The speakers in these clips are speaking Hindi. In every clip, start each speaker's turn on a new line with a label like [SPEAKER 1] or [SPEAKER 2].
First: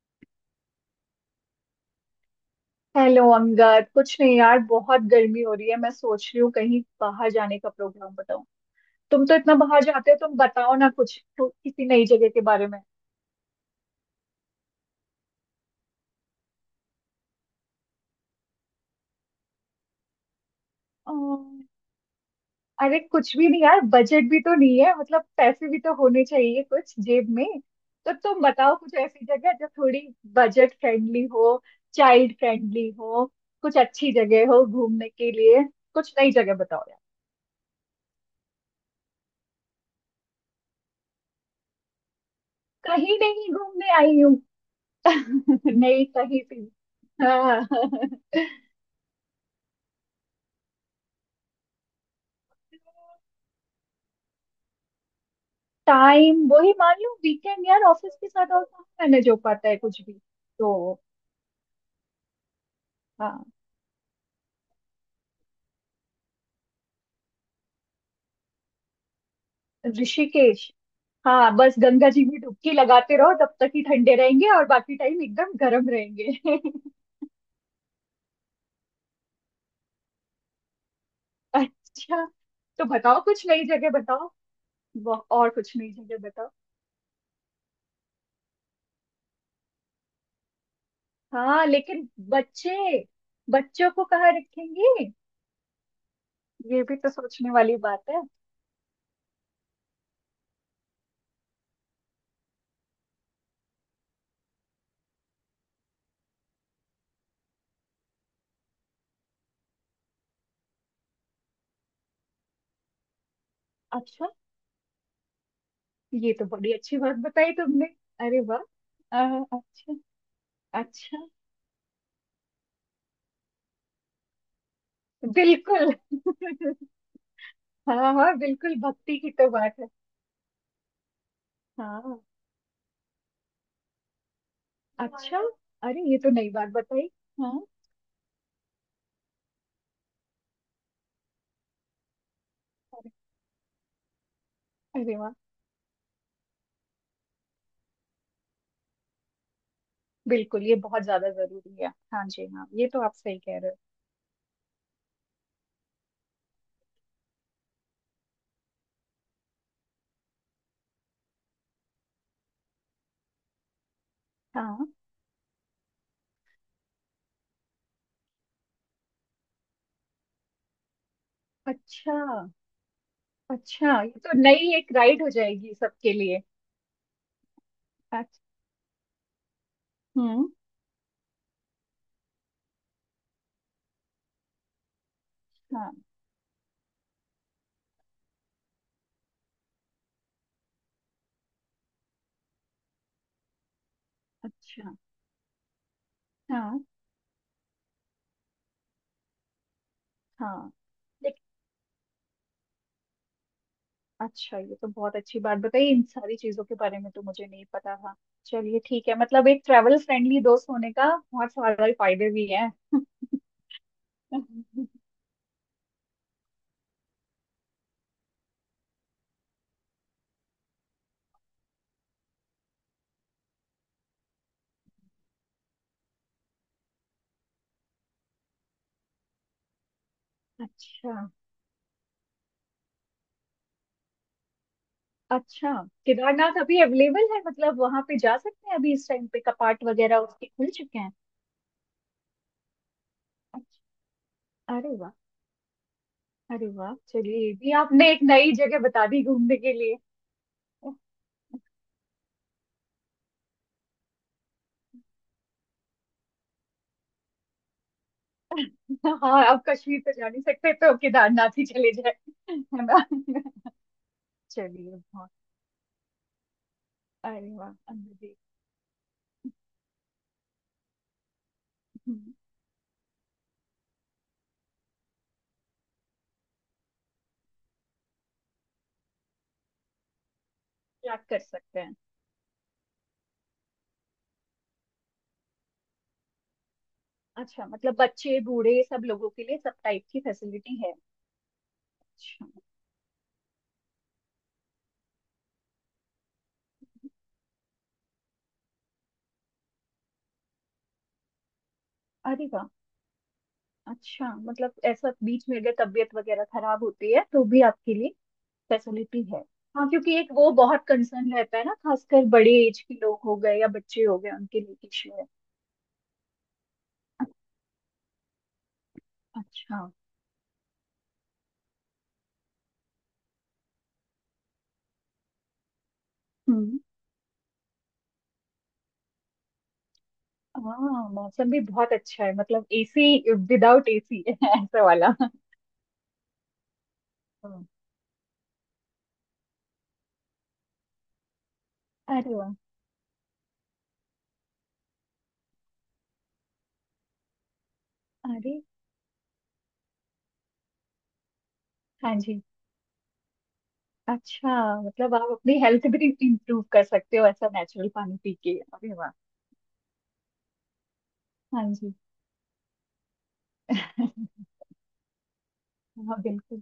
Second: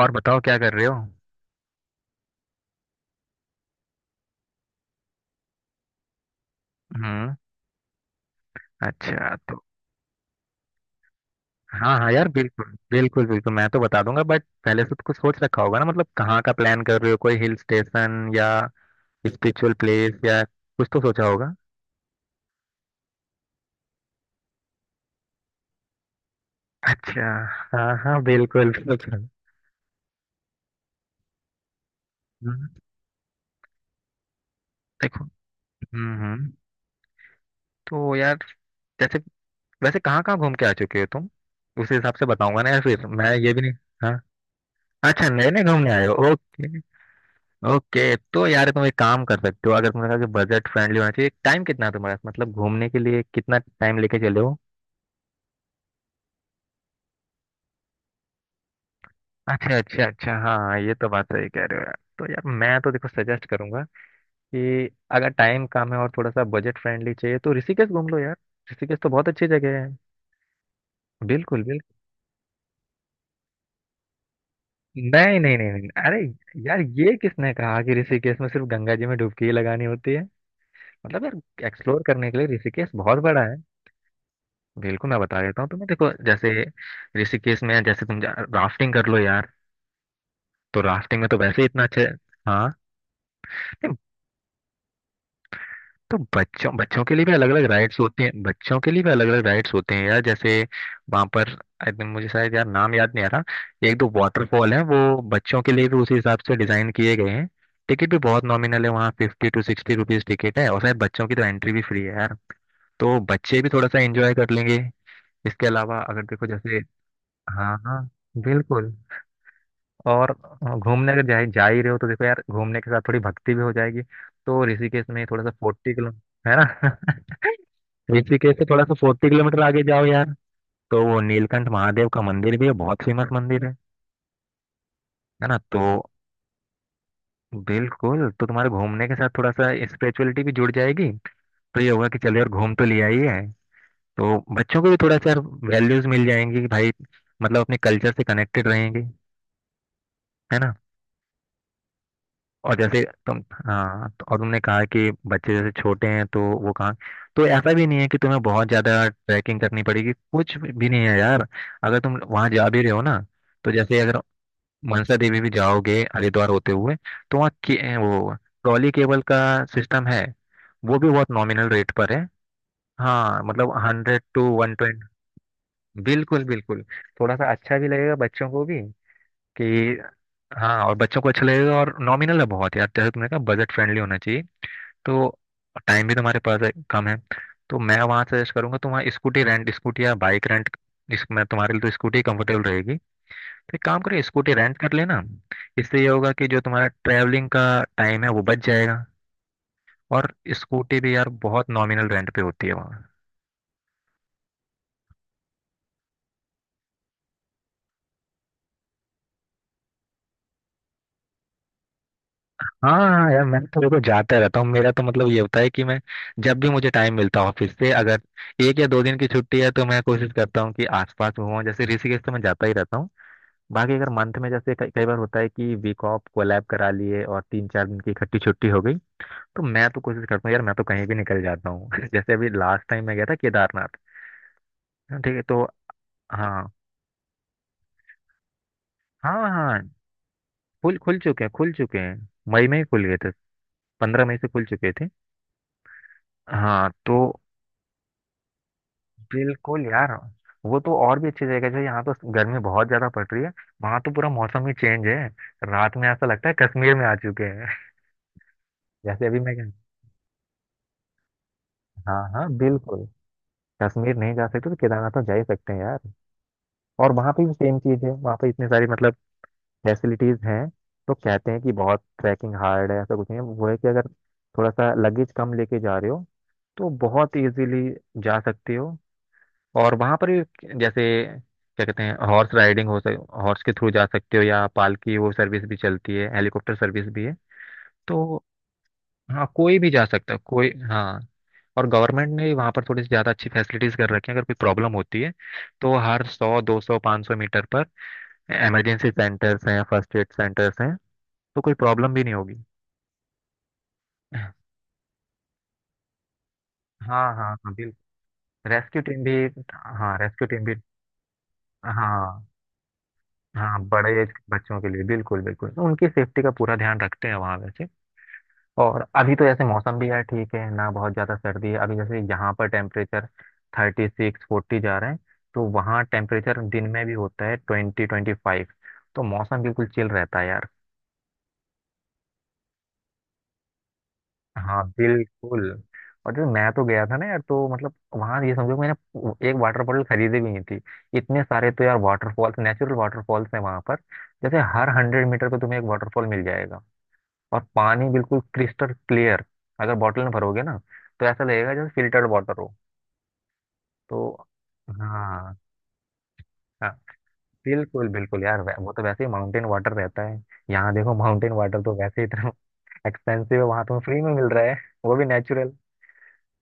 [SPEAKER 1] और बताओ क्या कर रहे हो।
[SPEAKER 2] हेलो अंगद। कुछ नहीं यार, बहुत गर्मी हो रही है। मैं सोच रही हूँ कहीं बाहर
[SPEAKER 1] हम्म।
[SPEAKER 2] जाने का, प्रोग्राम बताओ। तुम
[SPEAKER 1] अच्छा,
[SPEAKER 2] तो इतना
[SPEAKER 1] तो
[SPEAKER 2] बाहर जाते हो, तुम बताओ ना कुछ तो किसी
[SPEAKER 1] हाँ
[SPEAKER 2] नई
[SPEAKER 1] हाँ यार
[SPEAKER 2] जगह के
[SPEAKER 1] बिल्कुल।
[SPEAKER 2] बारे में।
[SPEAKER 1] बिल्कुल बिल्कुल मैं तो बता दूंगा, बट पहले से तो कुछ सोच रखा होगा ना। मतलब कहाँ का प्लान कर रहे हो, कोई हिल स्टेशन या स्पिरिचुअल प्लेस या कुछ तो सोचा
[SPEAKER 2] अम्म,
[SPEAKER 1] होगा।
[SPEAKER 2] अरे कुछ भी नहीं यार, बजट भी तो नहीं है, मतलब पैसे भी तो होने चाहिए कुछ
[SPEAKER 1] अच्छा।
[SPEAKER 2] जेब में।
[SPEAKER 1] हाँ
[SPEAKER 2] तो
[SPEAKER 1] हाँ
[SPEAKER 2] तुम
[SPEAKER 1] बिल्कुल
[SPEAKER 2] बताओ कुछ ऐसी
[SPEAKER 1] बिल्कुल।
[SPEAKER 2] जगह जो थोड़ी बजट फ्रेंडली हो, चाइल्ड
[SPEAKER 1] हम्म।
[SPEAKER 2] फ्रेंडली हो, कुछ अच्छी जगह हो घूमने
[SPEAKER 1] देखो।
[SPEAKER 2] के लिए। कुछ नई
[SPEAKER 1] हम्म।
[SPEAKER 2] जगह बताओ यार।
[SPEAKER 1] तो यार, जैसे, वैसे कहाँ कहाँ घूम के आ चुके हो तुम, उस हिसाब से बताऊंगा ना यार, फिर
[SPEAKER 2] कहीं
[SPEAKER 1] मैं ये
[SPEAKER 2] नहीं
[SPEAKER 1] भी नहीं।
[SPEAKER 2] घूमने
[SPEAKER 1] हाँ।
[SPEAKER 2] आई हूँ।
[SPEAKER 1] अच्छा, नए नए घूमने
[SPEAKER 2] नहीं,
[SPEAKER 1] आए हो,
[SPEAKER 2] सही थी।
[SPEAKER 1] ओके।
[SPEAKER 2] हाँ।
[SPEAKER 1] ओके, तो यार तुम एक काम कर सकते हो, अगर तुमने कहा कि बजट फ्रेंडली होना चाहिए, टाइम कितना है तुम्हारे पास, मतलब घूमने के लिए कितना टाइम लेके चले हो।
[SPEAKER 2] टाइम वही मान लो वीकेंड यार, ऑफिस के साथ और कहाँ मैनेज हो पाता
[SPEAKER 1] अच्छा
[SPEAKER 2] है कुछ
[SPEAKER 1] अच्छा
[SPEAKER 2] भी।
[SPEAKER 1] अच्छा,
[SPEAKER 2] तो
[SPEAKER 1] हाँ ये तो बात सही कह रहे हो यार। तो यार मैं तो देखो
[SPEAKER 2] हाँ,
[SPEAKER 1] सजेस्ट करूंगा कि अगर टाइम कम है और थोड़ा सा बजट फ्रेंडली चाहिए तो ऋषिकेश घूम लो यार। ऋषिकेश तो बहुत अच्छी जगह है।
[SPEAKER 2] ऋषिकेश। हाँ,
[SPEAKER 1] बिल्कुल
[SPEAKER 2] बस
[SPEAKER 1] बिल्कुल।
[SPEAKER 2] गंगा जी में डुबकी लगाते रहो तब तक ही ठंडे रहेंगे और बाकी टाइम
[SPEAKER 1] नहीं
[SPEAKER 2] एकदम
[SPEAKER 1] नहीं नहीं नहीं,
[SPEAKER 2] गर्म
[SPEAKER 1] अरे
[SPEAKER 2] रहेंगे
[SPEAKER 1] यार ये किसने कहा कि ऋषिकेश में सिर्फ गंगा जी में डुबकी ही लगानी होती है। मतलब यार एक्सप्लोर
[SPEAKER 2] अच्छा,
[SPEAKER 1] करने के लिए
[SPEAKER 2] तो
[SPEAKER 1] ऋषिकेश बहुत
[SPEAKER 2] बताओ
[SPEAKER 1] बड़ा
[SPEAKER 2] कुछ
[SPEAKER 1] है।
[SPEAKER 2] नई जगह बताओ।
[SPEAKER 1] बिल्कुल मैं बता
[SPEAKER 2] और
[SPEAKER 1] देता हूँ
[SPEAKER 2] कुछ
[SPEAKER 1] तुम्हें।
[SPEAKER 2] नई
[SPEAKER 1] देखो
[SPEAKER 2] जगह बताओ।
[SPEAKER 1] जैसे ऋषिकेश में जैसे तुम राफ्टिंग कर लो यार, तो राफ्टिंग में तो वैसे
[SPEAKER 2] हाँ
[SPEAKER 1] ही इतना अच्छा।
[SPEAKER 2] लेकिन
[SPEAKER 1] हाँ।
[SPEAKER 2] बच्चे, बच्चों
[SPEAKER 1] नहीं,
[SPEAKER 2] को कहाँ रखेंगे?
[SPEAKER 1] तो बच्चों
[SPEAKER 2] ये भी
[SPEAKER 1] बच्चों
[SPEAKER 2] तो
[SPEAKER 1] के लिए भी अलग
[SPEAKER 2] सोचने
[SPEAKER 1] अलग
[SPEAKER 2] वाली
[SPEAKER 1] राइड्स
[SPEAKER 2] बात
[SPEAKER 1] होते
[SPEAKER 2] है।
[SPEAKER 1] हैं, बच्चों के लिए भी अलग अलग राइड्स होते हैं यार। जैसे वहाँ पर एकदम, मुझे शायद यार नाम याद नहीं आ रहा, एक दो वाटरफॉल है वो बच्चों के लिए भी उसी हिसाब से डिजाइन किए गए हैं। टिकट भी बहुत नॉमिनल है, वहाँ 50-60 रुपीज टिकट है और शायद बच्चों की तो एंट्री भी फ्री है यार। तो बच्चे भी थोड़ा सा
[SPEAKER 2] अच्छा,
[SPEAKER 1] एंजॉय कर लेंगे। इसके अलावा अगर
[SPEAKER 2] ये तो
[SPEAKER 1] देखो
[SPEAKER 2] बड़ी
[SPEAKER 1] जैसे,
[SPEAKER 2] अच्छी बात बताई
[SPEAKER 1] हाँ
[SPEAKER 2] तुमने।
[SPEAKER 1] हाँ
[SPEAKER 2] अरे वाह।
[SPEAKER 1] बिल्कुल।
[SPEAKER 2] अच्छा।
[SPEAKER 1] और घूमने
[SPEAKER 2] अच्छा।
[SPEAKER 1] अगर जा ही जा ही रहे हो तो देखो यार घूमने के साथ थोड़ी भक्ति भी हो जाएगी। तो ऋषिकेश में थोड़ा सा
[SPEAKER 2] बिल्कुल
[SPEAKER 1] 40 किलो, है ना।
[SPEAKER 2] हाँ हाँ
[SPEAKER 1] ऋषिकेश से
[SPEAKER 2] बिल्कुल,
[SPEAKER 1] थोड़ा सा
[SPEAKER 2] भक्ति
[SPEAKER 1] फोर्टी
[SPEAKER 2] की तो
[SPEAKER 1] किलोमीटर
[SPEAKER 2] बात
[SPEAKER 1] आगे
[SPEAKER 2] है।
[SPEAKER 1] जाओ यार, तो वो नीलकंठ महादेव
[SPEAKER 2] हाँ।
[SPEAKER 1] का मंदिर भी है, बहुत फेमस मंदिर है।
[SPEAKER 2] अच्छा।
[SPEAKER 1] है ना, तो
[SPEAKER 2] अरे ये तो नई बात बताई। हाँ।
[SPEAKER 1] बिल्कुल, तो तुम्हारे घूमने के साथ थोड़ा सा स्पिरिचुअलिटी भी जुड़ जाएगी। तो ये होगा कि चलो यार, घूम तो लिया
[SPEAKER 2] अरे।
[SPEAKER 1] ही है, तो बच्चों को भी
[SPEAKER 2] अरे
[SPEAKER 1] थोड़ा सा
[SPEAKER 2] वाह।
[SPEAKER 1] यार वैल्यूज मिल जाएंगी कि भाई, मतलब अपने कल्चर से कनेक्टेड रहेंगे। है
[SPEAKER 2] बिल्कुल
[SPEAKER 1] ना।
[SPEAKER 2] ये बहुत ज्यादा जरूरी है। हाँ जी, हाँ
[SPEAKER 1] और
[SPEAKER 2] ये
[SPEAKER 1] जैसे
[SPEAKER 2] तो आप सही
[SPEAKER 1] तुम,
[SPEAKER 2] कह रहे
[SPEAKER 1] हाँ तो, और तुमने कहा कि बच्चे जैसे छोटे हैं तो वो कहाँ, तो ऐसा भी नहीं है कि तुम्हें बहुत ज्यादा ट्रैकिंग करनी पड़ेगी, कुछ भी नहीं है यार। अगर तुम वहाँ जा भी रहे हो ना, तो जैसे अगर
[SPEAKER 2] हो। हाँ।
[SPEAKER 1] मनसा देवी भी जाओगे हरिद्वार होते हुए तो वहाँ वो ट्रॉली केबल का सिस्टम है। वो भी बहुत नॉमिनल रेट पर है।
[SPEAKER 2] अच्छा।
[SPEAKER 1] हाँ मतलब
[SPEAKER 2] अच्छा, ये
[SPEAKER 1] हंड्रेड
[SPEAKER 2] तो
[SPEAKER 1] टू वन
[SPEAKER 2] नई एक
[SPEAKER 1] ट्वेंटी
[SPEAKER 2] राइड हो जाएगी सबके लिए।
[SPEAKER 1] बिल्कुल बिल्कुल। थोड़ा सा अच्छा भी लगेगा
[SPEAKER 2] अच्छा।
[SPEAKER 1] बच्चों को भी कि,
[SPEAKER 2] हम्म।
[SPEAKER 1] हाँ, और बच्चों को अच्छा लगेगा और नॉमिनल है बहुत यार। जैसे तुमने कहा बजट फ्रेंडली होना चाहिए, तो
[SPEAKER 2] हाँ।
[SPEAKER 1] टाइम भी तुम्हारे पास है, कम है। तो मैं वहाँ सजेस्ट करूंगा तुम वहाँ स्कूटी रेंट, स्कूटी या बाइक रेंट, इसमें तुम्हारे लिए तो स्कूटी कंफर्टेबल रहेगी। तो एक काम करो स्कूटी रेंट
[SPEAKER 2] अच्छा।
[SPEAKER 1] कर लेना। इससे ये होगा कि जो
[SPEAKER 2] हाँ
[SPEAKER 1] तुम्हारा ट्रैवलिंग का टाइम है वो बच जाएगा। और
[SPEAKER 2] हाँ।
[SPEAKER 1] स्कूटी भी यार बहुत नॉमिनल रेंट पे होती है वहाँ।
[SPEAKER 2] अच्छा, ये तो बहुत अच्छी बात बताई, इन सारी चीजों के बारे में तो मुझे नहीं पता था। चलिए ठीक है, मतलब एक ट्रैवल फ्रेंडली दोस्त होने का बहुत सारे फायदे भी हैं।
[SPEAKER 1] हाँ हाँ हाँ, यार मैं तो देखो जाता रहता हूँ। मेरा तो मतलब ये होता है कि मैं, जब भी मुझे टाइम मिलता है ऑफिस से, अगर एक या दो दिन की छुट्टी है तो मैं कोशिश करता हूँ कि आसपास घूमूं। जैसे ऋषिकेश तो मैं जाता ही रहता हूँ। बाकी अगर मंथ में जैसे कई कई बार होता है कि वीक ऑफ कोलैब करा लिए और तीन चार दिन की इकट्ठी छुट्टी हो गई, तो मैं तो कोशिश करता हूँ यार, मैं तो कहीं
[SPEAKER 2] अच्छा।
[SPEAKER 1] भी निकल जाता हूँ। जैसे अभी लास्ट टाइम मैं गया था केदारनाथ। हाँ, ठीक है, तो
[SPEAKER 2] अच्छा, केदारनाथ
[SPEAKER 1] हाँ
[SPEAKER 2] अभी अवेलेबल है, मतलब वहां पे जा सकते हैं अभी इस टाइम पे?
[SPEAKER 1] हाँ हाँ,
[SPEAKER 2] कपाट वगैरह उसके खुल
[SPEAKER 1] खुल
[SPEAKER 2] चुके हैं?
[SPEAKER 1] खुल चुके हैं खुल चुके हैं, मई में ही खुल गए थे।
[SPEAKER 2] अच्छा।
[SPEAKER 1] 15 मई से खुल चुके
[SPEAKER 2] अरे
[SPEAKER 1] थे।
[SPEAKER 2] वाह। अरे
[SPEAKER 1] हाँ
[SPEAKER 2] वाह,
[SPEAKER 1] तो
[SPEAKER 2] चलिए ये भी आपने एक नई जगह बता दी घूमने के
[SPEAKER 1] बिल्कुल
[SPEAKER 2] लिए।
[SPEAKER 1] यार, वो तो और भी अच्छी जगह है। जैसे यहाँ तो गर्मी बहुत ज्यादा पड़ रही है, वहां तो पूरा मौसम ही चेंज है। रात में ऐसा लगता है कश्मीर में आ चुके हैं। जैसे अभी
[SPEAKER 2] हाँ,
[SPEAKER 1] मैं,
[SPEAKER 2] अब कश्मीर तो जा नहीं सकते तो केदारनाथ ही चले जाए।
[SPEAKER 1] हाँ हाँ
[SPEAKER 2] है ना?
[SPEAKER 1] बिल्कुल, कश्मीर नहीं जा सकते तो
[SPEAKER 2] चलिए
[SPEAKER 1] केदारनाथ तो
[SPEAKER 2] बहुत।
[SPEAKER 1] जा ही सकते हैं यार। और वहाँ पे
[SPEAKER 2] अरे
[SPEAKER 1] भी
[SPEAKER 2] वाह।
[SPEAKER 1] सेम चीज है। वहाँ पे इतनी सारी मतलब फैसिलिटीज हैं। तो कहते हैं कि बहुत ट्रैकिंग हार्ड है, ऐसा कुछ नहीं है। वो है कि अगर थोड़ा सा लगेज कम लेके जा रहे हो तो बहुत इजीली जा सकते हो। और वहां पर भी जैसे
[SPEAKER 2] ट्रैक कर सकते
[SPEAKER 1] क्या
[SPEAKER 2] हैं।
[SPEAKER 1] कहते हैं, हॉर्स राइडिंग, हो सक, हॉर्स के थ्रू जा सकते हो, या पालकी वो सर्विस भी चलती है, हेलीकॉप्टर सर्विस भी है।
[SPEAKER 2] अच्छा, मतलब बच्चे
[SPEAKER 1] तो
[SPEAKER 2] बूढ़े सब लोगों के
[SPEAKER 1] हाँ
[SPEAKER 2] लिए सब
[SPEAKER 1] कोई भी जा
[SPEAKER 2] टाइप की
[SPEAKER 1] सकता है, कोई,
[SPEAKER 2] फैसिलिटी है।
[SPEAKER 1] हाँ। और गवर्नमेंट
[SPEAKER 2] अच्छा।
[SPEAKER 1] ने वहाँ पर थोड़ी सी ज़्यादा अच्छी फैसिलिटीज़ कर रखी हैं। अगर कोई प्रॉब्लम होती है तो हर 100, 200, 500 मीटर पर इमरजेंसी सेंटर्स हैं, फर्स्ट एड सेंटर्स हैं, तो कोई प्रॉब्लम भी नहीं
[SPEAKER 2] अरे
[SPEAKER 1] होगी।
[SPEAKER 2] वाह। अच्छा,
[SPEAKER 1] हाँ
[SPEAKER 2] मतलब ऐसा बीच में अगर तबीयत वगैरह खराब होती है
[SPEAKER 1] हाँ
[SPEAKER 2] तो
[SPEAKER 1] हाँ
[SPEAKER 2] भी आपके लिए
[SPEAKER 1] बिल्कुल। रेस्क्यू टीम
[SPEAKER 2] फैसिलिटी
[SPEAKER 1] भी,
[SPEAKER 2] है। हाँ,
[SPEAKER 1] हाँ
[SPEAKER 2] क्योंकि एक
[SPEAKER 1] रेस्क्यू
[SPEAKER 2] वो
[SPEAKER 1] टीम भी।
[SPEAKER 2] बहुत कंसर्न रहता है ना, खासकर
[SPEAKER 1] हाँ
[SPEAKER 2] बड़े एज के लोग हो गए या
[SPEAKER 1] हाँ,
[SPEAKER 2] बच्चे
[SPEAKER 1] बड़े
[SPEAKER 2] हो
[SPEAKER 1] एज
[SPEAKER 2] गए,
[SPEAKER 1] के
[SPEAKER 2] उनके लिए
[SPEAKER 1] बच्चों के लिए
[SPEAKER 2] इश्यू है।
[SPEAKER 1] बिल्कुल बिल्कुल, तो उनकी सेफ्टी का पूरा ध्यान रखते हैं वहाँ वैसे। और अभी तो ऐसे
[SPEAKER 2] अच्छा।
[SPEAKER 1] मौसम भी है, ठीक है ना, बहुत ज़्यादा सर्दी है, अभी जैसे यहाँ पर टेम्परेचर 36-40 जा रहे हैं, तो वहाँ टेम्परेचर
[SPEAKER 2] हम्म।
[SPEAKER 1] दिन में भी होता है 20-25, तो मौसम बिल्कुल चिल रहता है यार।
[SPEAKER 2] हाँ, मौसम भी बहुत अच्छा है, मतलब एसी विदाउट एसी ऐसा
[SPEAKER 1] हाँ
[SPEAKER 2] वाला।
[SPEAKER 1] बिल्कुल। और जैसे मैं तो गया था ना यार
[SPEAKER 2] हम्म।
[SPEAKER 1] तो मतलब वहाँ ये समझो मैंने एक वाटर बॉटल खरीदी भी नहीं थी। इतने सारे तो यार
[SPEAKER 2] अरे वाह।
[SPEAKER 1] वाटरफॉल्स, नेचुरल वाटरफॉल्स हैं वहाँ पर। जैसे हर 100 मीटर पे तुम्हें एक वाटरफॉल मिल जाएगा और पानी बिल्कुल
[SPEAKER 2] अरे।
[SPEAKER 1] Crystal clear. अगर बॉटल में भरोगे ना तो ऐसा लगेगा जैसे
[SPEAKER 2] हाँ
[SPEAKER 1] फिल्टर्ड
[SPEAKER 2] जी।
[SPEAKER 1] वाटर हो। तो,
[SPEAKER 2] अच्छा, मतलब आप
[SPEAKER 1] हाँ
[SPEAKER 2] अपनी हेल्थ भी इंप्रूव कर
[SPEAKER 1] हाँ
[SPEAKER 2] सकते हो ऐसा नेचुरल
[SPEAKER 1] बिल्कुल
[SPEAKER 2] पानी पी
[SPEAKER 1] बिल्कुल
[SPEAKER 2] के।
[SPEAKER 1] यार,
[SPEAKER 2] अरे
[SPEAKER 1] वो तो
[SPEAKER 2] वाह।
[SPEAKER 1] वैसे ही माउंटेन वाटर रहता है। यहाँ देखो माउंटेन
[SPEAKER 2] हाँ
[SPEAKER 1] वाटर तो
[SPEAKER 2] जी।
[SPEAKER 1] वैसे ही इतना एक्सपेंसिव है, वहाँ तुम्हें फ्री में मिल रहा है, वो भी नेचुरल।
[SPEAKER 2] हाँ बिल्कुल।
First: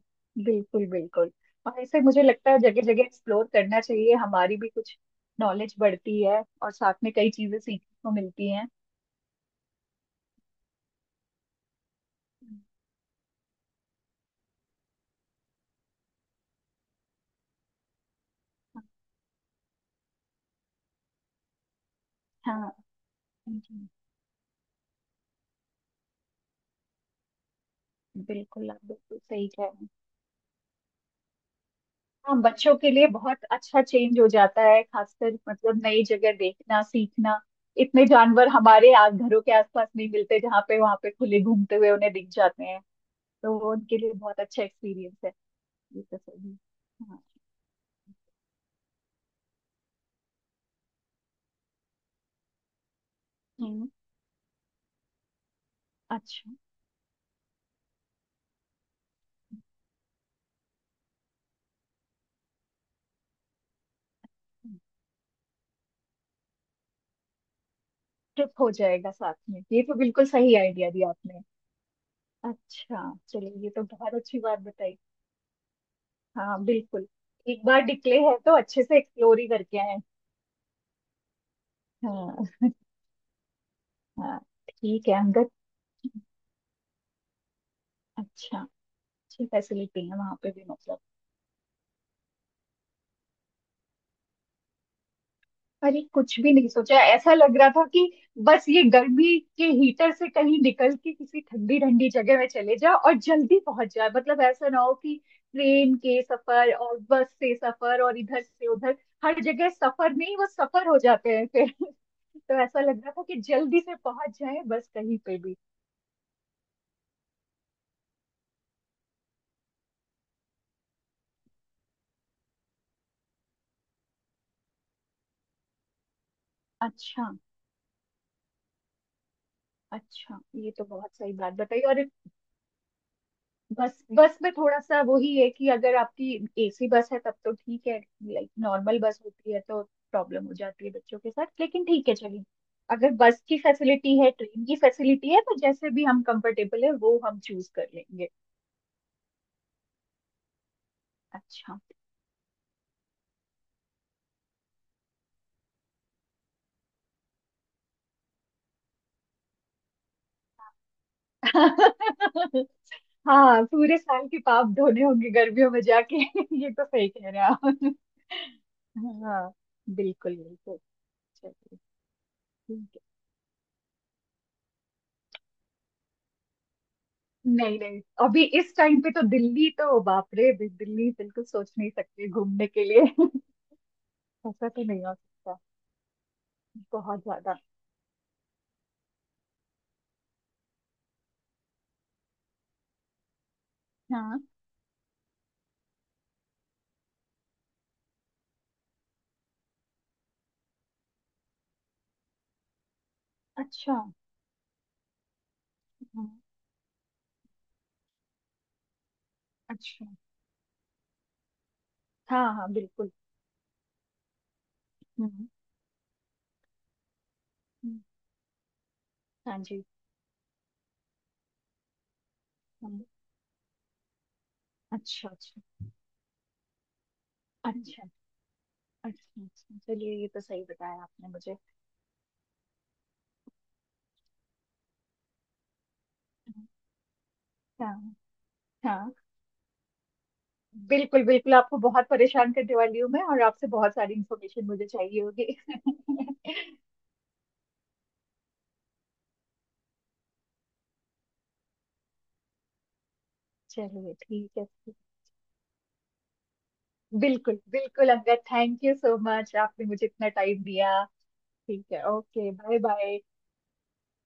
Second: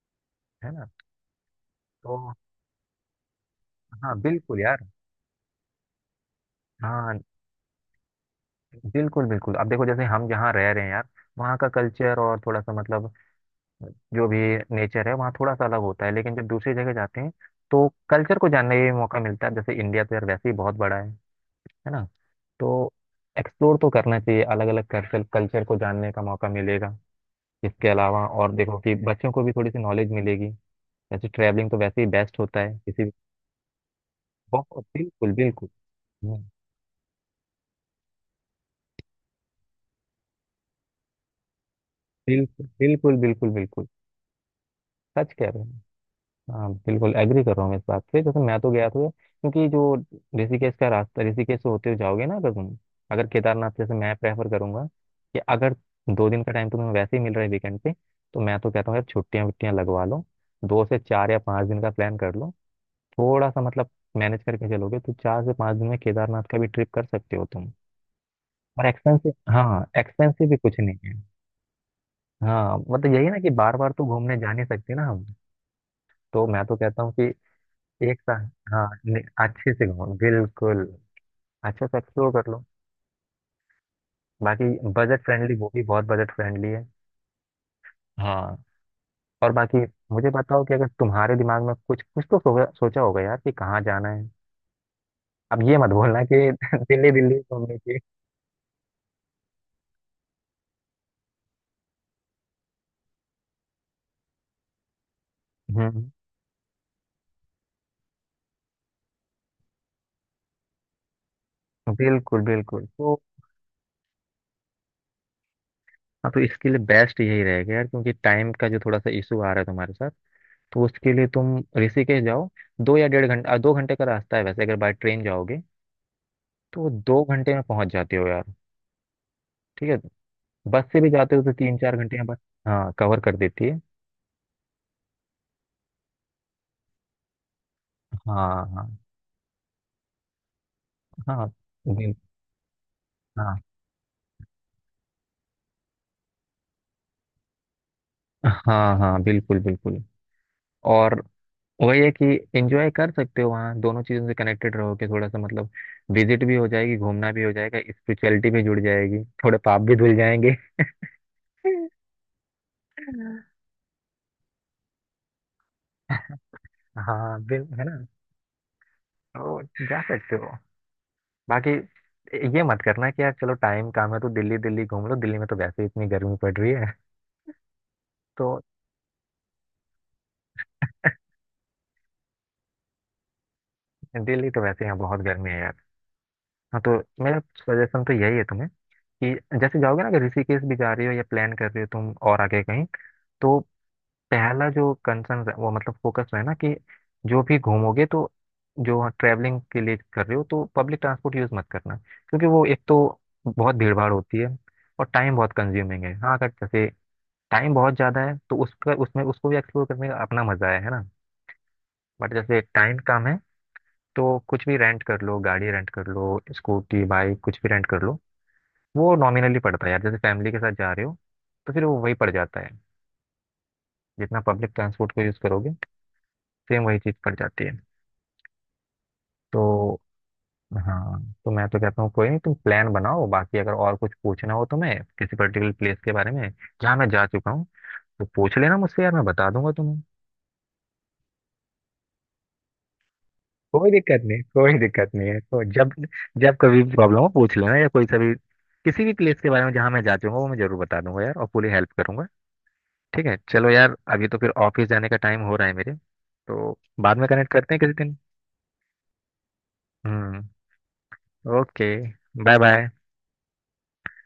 [SPEAKER 1] है
[SPEAKER 2] बिल्कुल
[SPEAKER 1] ना,
[SPEAKER 2] बिल्कुल। और ऐसे मुझे
[SPEAKER 1] तो
[SPEAKER 2] लगता है जगह जगह एक्सप्लोर करना
[SPEAKER 1] हाँ
[SPEAKER 2] चाहिए, हमारी
[SPEAKER 1] बिल्कुल
[SPEAKER 2] भी
[SPEAKER 1] यार।
[SPEAKER 2] कुछ नॉलेज बढ़ती है और साथ में
[SPEAKER 1] हाँ
[SPEAKER 2] कई चीजें सीखने को मिलती हैं।
[SPEAKER 1] बिल्कुल बिल्कुल, अब देखो जैसे हम जहाँ रह रहे हैं यार, वहाँ का कल्चर और थोड़ा
[SPEAKER 2] हाँ।
[SPEAKER 1] सा मतलब जो भी नेचर है वहाँ थोड़ा सा अलग होता है, लेकिन जब दूसरी जगह जाते हैं तो कल्चर को जानने का भी मौका मिलता है। जैसे इंडिया तो यार वैसे ही बहुत बड़ा है ना,
[SPEAKER 2] हाँ
[SPEAKER 1] तो एक्सप्लोर
[SPEAKER 2] जी।
[SPEAKER 1] तो करना चाहिए, अलग अलग कल्चर, कल्चर को जानने का मौका मिलेगा। इसके अलावा और
[SPEAKER 2] बिल्कुल, आप
[SPEAKER 1] देखो कि
[SPEAKER 2] बिल्कुल
[SPEAKER 1] बच्चों को
[SPEAKER 2] सही
[SPEAKER 1] भी
[SPEAKER 2] कह
[SPEAKER 1] थोड़ी
[SPEAKER 2] रहे
[SPEAKER 1] सी
[SPEAKER 2] हैं।
[SPEAKER 1] नॉलेज मिलेगी। वैसे ट्रैवलिंग तो वैसे ही बेस्ट
[SPEAKER 2] हाँ,
[SPEAKER 1] होता
[SPEAKER 2] बच्चों
[SPEAKER 1] है
[SPEAKER 2] के
[SPEAKER 1] किसी
[SPEAKER 2] लिए
[SPEAKER 1] भी।
[SPEAKER 2] बहुत अच्छा चेंज हो जाता है,
[SPEAKER 1] बहुत बिल्कुल
[SPEAKER 2] खासकर
[SPEAKER 1] बिल्कुल।
[SPEAKER 2] मतलब नई जगह
[SPEAKER 1] हम्म।
[SPEAKER 2] देखना सीखना। इतने जानवर हमारे घरों के आसपास नहीं मिलते, जहाँ पे वहाँ पे खुले घूमते हुए उन्हें दिख जाते
[SPEAKER 1] बिल्कुल
[SPEAKER 2] हैं।
[SPEAKER 1] बिल्कुल बिल्कुल
[SPEAKER 2] तो वो
[SPEAKER 1] बिल्कुल,
[SPEAKER 2] उनके लिए बहुत अच्छा एक्सपीरियंस
[SPEAKER 1] सच
[SPEAKER 2] है।
[SPEAKER 1] कह रहे हो।
[SPEAKER 2] ये तो सही।
[SPEAKER 1] हाँ बिल्कुल
[SPEAKER 2] हाँ।
[SPEAKER 1] एग्री कर रहा हूँ मैं इस बात से। जैसे मैं तो गया था क्योंकि जो ऋषिकेश का रास्ता, ऋषिकेश से होते हुए जाओगे ना अगर तुम, अगर केदारनाथ,
[SPEAKER 2] हम्म।
[SPEAKER 1] जैसे मैं प्रेफर करूंगा कि अगर दो दिन
[SPEAKER 2] अच्छा।
[SPEAKER 1] का टाइम तुम्हें वैसे ही मिल रहा है वीकेंड पे, तो मैं तो कहता हूँ यार छुट्टियाँ वुट्टियाँ लगवा लो, दो से चार या पाँच दिन का प्लान कर लो। थोड़ा सा मतलब मैनेज करके चलोगे तो चार से पाँच दिन में केदारनाथ का भी ट्रिप कर सकते हो तुम।
[SPEAKER 2] ट्रिप हो
[SPEAKER 1] और
[SPEAKER 2] जाएगा
[SPEAKER 1] एक्सपेंसिव,
[SPEAKER 2] साथ में, ये
[SPEAKER 1] हाँ
[SPEAKER 2] तो बिल्कुल
[SPEAKER 1] एक्सपेंसिव
[SPEAKER 2] सही
[SPEAKER 1] भी कुछ
[SPEAKER 2] आइडिया
[SPEAKER 1] नहीं
[SPEAKER 2] दिया
[SPEAKER 1] है।
[SPEAKER 2] आपने।
[SPEAKER 1] हाँ
[SPEAKER 2] अच्छा,
[SPEAKER 1] मतलब यही ना कि
[SPEAKER 2] चलिए ये
[SPEAKER 1] बार
[SPEAKER 2] तो
[SPEAKER 1] बार तो
[SPEAKER 2] बहुत
[SPEAKER 1] घूमने
[SPEAKER 2] अच्छी
[SPEAKER 1] जा
[SPEAKER 2] बात
[SPEAKER 1] नहीं सकते
[SPEAKER 2] बताई।
[SPEAKER 1] ना हम। तो मैं
[SPEAKER 2] हाँ
[SPEAKER 1] तो कहता
[SPEAKER 2] बिल्कुल,
[SPEAKER 1] हूँ कि
[SPEAKER 2] एक बार निकले
[SPEAKER 1] एक
[SPEAKER 2] हैं
[SPEAKER 1] साथ,
[SPEAKER 2] तो अच्छे
[SPEAKER 1] हाँ,
[SPEAKER 2] से एक्सप्लोर ही
[SPEAKER 1] अच्छे
[SPEAKER 2] करके
[SPEAKER 1] से
[SPEAKER 2] आए।
[SPEAKER 1] घूमो, बिल्कुल अच्छा सा एक्सप्लोर
[SPEAKER 2] हाँ।
[SPEAKER 1] कर लो।
[SPEAKER 2] हाँ।
[SPEAKER 1] बाकी
[SPEAKER 2] ठीक है
[SPEAKER 1] बजट
[SPEAKER 2] अंगद।
[SPEAKER 1] फ्रेंडली, वो भी बहुत बजट फ्रेंडली है।
[SPEAKER 2] अच्छा।
[SPEAKER 1] हाँ।
[SPEAKER 2] अच्छी
[SPEAKER 1] और बाकी
[SPEAKER 2] फैसिलिटी है
[SPEAKER 1] मुझे
[SPEAKER 2] वहां पे
[SPEAKER 1] बताओ
[SPEAKER 2] भी
[SPEAKER 1] कि अगर
[SPEAKER 2] मतलब।
[SPEAKER 1] तुम्हारे दिमाग में कुछ कुछ तो सोचा होगा यार कि कहाँ जाना है। अब ये मत
[SPEAKER 2] अरे
[SPEAKER 1] बोलना
[SPEAKER 2] कुछ
[SPEAKER 1] कि
[SPEAKER 2] भी नहीं सोचा,
[SPEAKER 1] दिल्ली
[SPEAKER 2] ऐसा
[SPEAKER 1] दिल्ली
[SPEAKER 2] लग रहा
[SPEAKER 1] घूमने
[SPEAKER 2] था
[SPEAKER 1] की।
[SPEAKER 2] कि बस ये गर्मी के हीटर से कहीं निकल के किसी ठंडी ठंडी जगह में चले जाओ और जल्दी पहुंच जाए, मतलब ऐसा ना हो कि ट्रेन
[SPEAKER 1] हम्म।
[SPEAKER 2] के सफर और बस से सफर और इधर से उधर हर जगह सफर नहीं, वो सफर हो जाते हैं फिर
[SPEAKER 1] बिल्कुल
[SPEAKER 2] तो ऐसा
[SPEAKER 1] बिल्कुल,
[SPEAKER 2] लग रहा
[SPEAKER 1] तो
[SPEAKER 2] था कि जल्दी से पहुंच जाए बस कहीं पे भी।
[SPEAKER 1] हाँ तो इसके लिए बेस्ट यही रहेगा यार, क्योंकि टाइम का जो थोड़ा सा इशू आ रहा है तुम्हारे साथ, तो उसके लिए तुम ऋषिकेश जाओ। दो या डेढ़ घंटा, दो घंटे का रास्ता है वैसे, अगर बाय ट्रेन जाओगे तो दो
[SPEAKER 2] अच्छा।
[SPEAKER 1] घंटे में पहुंच जाते हो यार। ठीक है।
[SPEAKER 2] अच्छा, ये
[SPEAKER 1] बस
[SPEAKER 2] तो
[SPEAKER 1] से भी
[SPEAKER 2] बहुत सही
[SPEAKER 1] जाते हो तो
[SPEAKER 2] बात
[SPEAKER 1] तीन
[SPEAKER 2] बताई।
[SPEAKER 1] चार
[SPEAKER 2] और
[SPEAKER 1] घंटे में बस, हाँ, कवर कर देती है।
[SPEAKER 2] बस, बस में थोड़ा सा वही है कि अगर आपकी एसी बस है तब तो ठीक है। लाइक
[SPEAKER 1] हाँ
[SPEAKER 2] नॉर्मल बस होती है तो प्रॉब्लम हो जाती है बच्चों के
[SPEAKER 1] हाँ
[SPEAKER 2] साथ,
[SPEAKER 1] हाँ
[SPEAKER 2] लेकिन ठीक
[SPEAKER 1] बिल-
[SPEAKER 2] है चलिए। अगर बस की
[SPEAKER 1] हाँ
[SPEAKER 2] फैसिलिटी है ट्रेन की फैसिलिटी है तो जैसे भी हम कंफर्टेबल है वो हम चूज कर लेंगे।
[SPEAKER 1] हाँ हाँ बिल्कुल बिल्कुल। और
[SPEAKER 2] अच्छा।
[SPEAKER 1] वही है कि एंजॉय कर सकते हो वहाँ, दोनों चीज़ों से कनेक्टेड रहोगे थोड़ा सा मतलब, विजिट भी हो जाएगी, घूमना भी हो जाएगा, स्पिरिचुअलिटी भी जुड़ जाएगी, थोड़े पाप भी धुल जाएंगे।
[SPEAKER 2] हाँ, पूरे साल के पाप धोने होंगे गर्मियों में जाके ये तो सही कह
[SPEAKER 1] हाँ,
[SPEAKER 2] रहे हैं
[SPEAKER 1] बिल, है
[SPEAKER 2] आप।
[SPEAKER 1] ना,
[SPEAKER 2] हाँ
[SPEAKER 1] तो जा सकते
[SPEAKER 2] बिल्कुल।
[SPEAKER 1] हो।
[SPEAKER 2] बिल्कुल
[SPEAKER 1] बाकी
[SPEAKER 2] चलिए।
[SPEAKER 1] ये मत
[SPEAKER 2] ठीक।
[SPEAKER 1] करना कि यार चलो टाइम काम है तो दिल्ली दिल्ली घूम लो, दिल्ली में तो वैसे ही इतनी गर्मी पड़ रही है,
[SPEAKER 2] नहीं नहीं, अभी
[SPEAKER 1] तो
[SPEAKER 2] इस टाइम पे तो दिल्ली तो, बाप रे, भी दिल्ली बिल्कुल सोच नहीं सकती घूमने के लिए
[SPEAKER 1] दिल्ली तो
[SPEAKER 2] ऐसा तो
[SPEAKER 1] वैसे यहाँ
[SPEAKER 2] नहीं हो
[SPEAKER 1] बहुत गर्मी
[SPEAKER 2] सकता।
[SPEAKER 1] है यार। हाँ तो
[SPEAKER 2] बहुत
[SPEAKER 1] मेरा
[SPEAKER 2] ज्यादा।
[SPEAKER 1] सजेशन तो यही है तुम्हें, कि जैसे जाओगे ना अगर ऋषिकेश भी जा रही हो या प्लान कर रही हो तुम और आगे कहीं, तो
[SPEAKER 2] हाँ।
[SPEAKER 1] पहला जो कंसर्न वो मतलब फोकस है ना, कि जो भी घूमोगे तो जो ट्रैवलिंग के लिए कर रहे हो, तो पब्लिक ट्रांसपोर्ट यूज़ मत करना, क्योंकि वो एक तो बहुत भीड़
[SPEAKER 2] अच्छा।
[SPEAKER 1] भाड़ होती है और टाइम बहुत कंज्यूमिंग है।
[SPEAKER 2] हाँ।
[SPEAKER 1] हाँ अगर जैसे टाइम बहुत ज़्यादा है तो उसका उसमें उसको भी एक्सप्लोर
[SPEAKER 2] अच्छा।
[SPEAKER 1] करने का अपना मज़ा है ना। बट
[SPEAKER 2] हाँ
[SPEAKER 1] जैसे
[SPEAKER 2] हाँ
[SPEAKER 1] टाइम
[SPEAKER 2] बिल्कुल।
[SPEAKER 1] कम है तो कुछ भी रेंट कर लो,
[SPEAKER 2] हम्म।
[SPEAKER 1] गाड़ी रेंट कर लो, स्कूटी बाइक कुछ भी रेंट
[SPEAKER 2] हम्म।
[SPEAKER 1] कर लो। वो नॉमिनली
[SPEAKER 2] हाँ जी।
[SPEAKER 1] पड़ता है यार, जैसे फैमिली के साथ जा रहे हो तो फिर वो वही पड़ जाता है
[SPEAKER 2] हम्म।
[SPEAKER 1] जितना पब्लिक ट्रांसपोर्ट को
[SPEAKER 2] अच्छा।
[SPEAKER 1] यूज़ करोगे,
[SPEAKER 2] अच्छा।
[SPEAKER 1] सेम वही चीज़ पड़ जाती है।
[SPEAKER 2] अच्छा। अच्छा, अच्छा
[SPEAKER 1] तो
[SPEAKER 2] चलिए ये तो सही बताया
[SPEAKER 1] हाँ,
[SPEAKER 2] आपने
[SPEAKER 1] तो
[SPEAKER 2] मुझे।
[SPEAKER 1] मैं तो कहता हूँ कोई नहीं, तुम प्लान बनाओ, बाकी अगर और कुछ पूछना हो तुम्हें किसी पर्टिकुलर प्लेस के बारे में
[SPEAKER 2] हम्म।
[SPEAKER 1] जहाँ मैं जा चुका हूँ,
[SPEAKER 2] हाँ
[SPEAKER 1] तो पूछ लेना मुझसे
[SPEAKER 2] हाँ,
[SPEAKER 1] यार मैं बता दूंगा तुम्हें।
[SPEAKER 2] बिल्कुल बिल्कुल, आपको बहुत परेशान करने वाली हूँ मैं और आपसे
[SPEAKER 1] कोई
[SPEAKER 2] बहुत सारी
[SPEAKER 1] दिक्कत नहीं,
[SPEAKER 2] इन्फॉर्मेशन
[SPEAKER 1] कोई
[SPEAKER 2] मुझे
[SPEAKER 1] दिक्कत
[SPEAKER 2] चाहिए
[SPEAKER 1] नहीं है
[SPEAKER 2] होगी।
[SPEAKER 1] तो, जब जब कभी भी प्रॉब्लम हो पूछ लेना, या कोई सा भी किसी भी प्लेस के बारे में जहाँ मैं जा चुका हूँ वो मैं जरूर बता दूंगा यार और पूरी हेल्प करूंगा। ठीक है चलो यार,
[SPEAKER 2] चलिए
[SPEAKER 1] अभी तो फिर
[SPEAKER 2] ठीक है।
[SPEAKER 1] ऑफिस जाने का टाइम हो रहा है मेरे, तो बाद में कनेक्ट
[SPEAKER 2] बिल्कुल
[SPEAKER 1] करते हैं किसी
[SPEAKER 2] बिल्कुल
[SPEAKER 1] दिन।
[SPEAKER 2] Angad, thank you so much, आपने मुझे इतना
[SPEAKER 1] हम्म।
[SPEAKER 2] टाइम दिया। ठीक
[SPEAKER 1] ओके,
[SPEAKER 2] है, okay
[SPEAKER 1] bye
[SPEAKER 2] bye
[SPEAKER 1] bye.
[SPEAKER 2] Bye.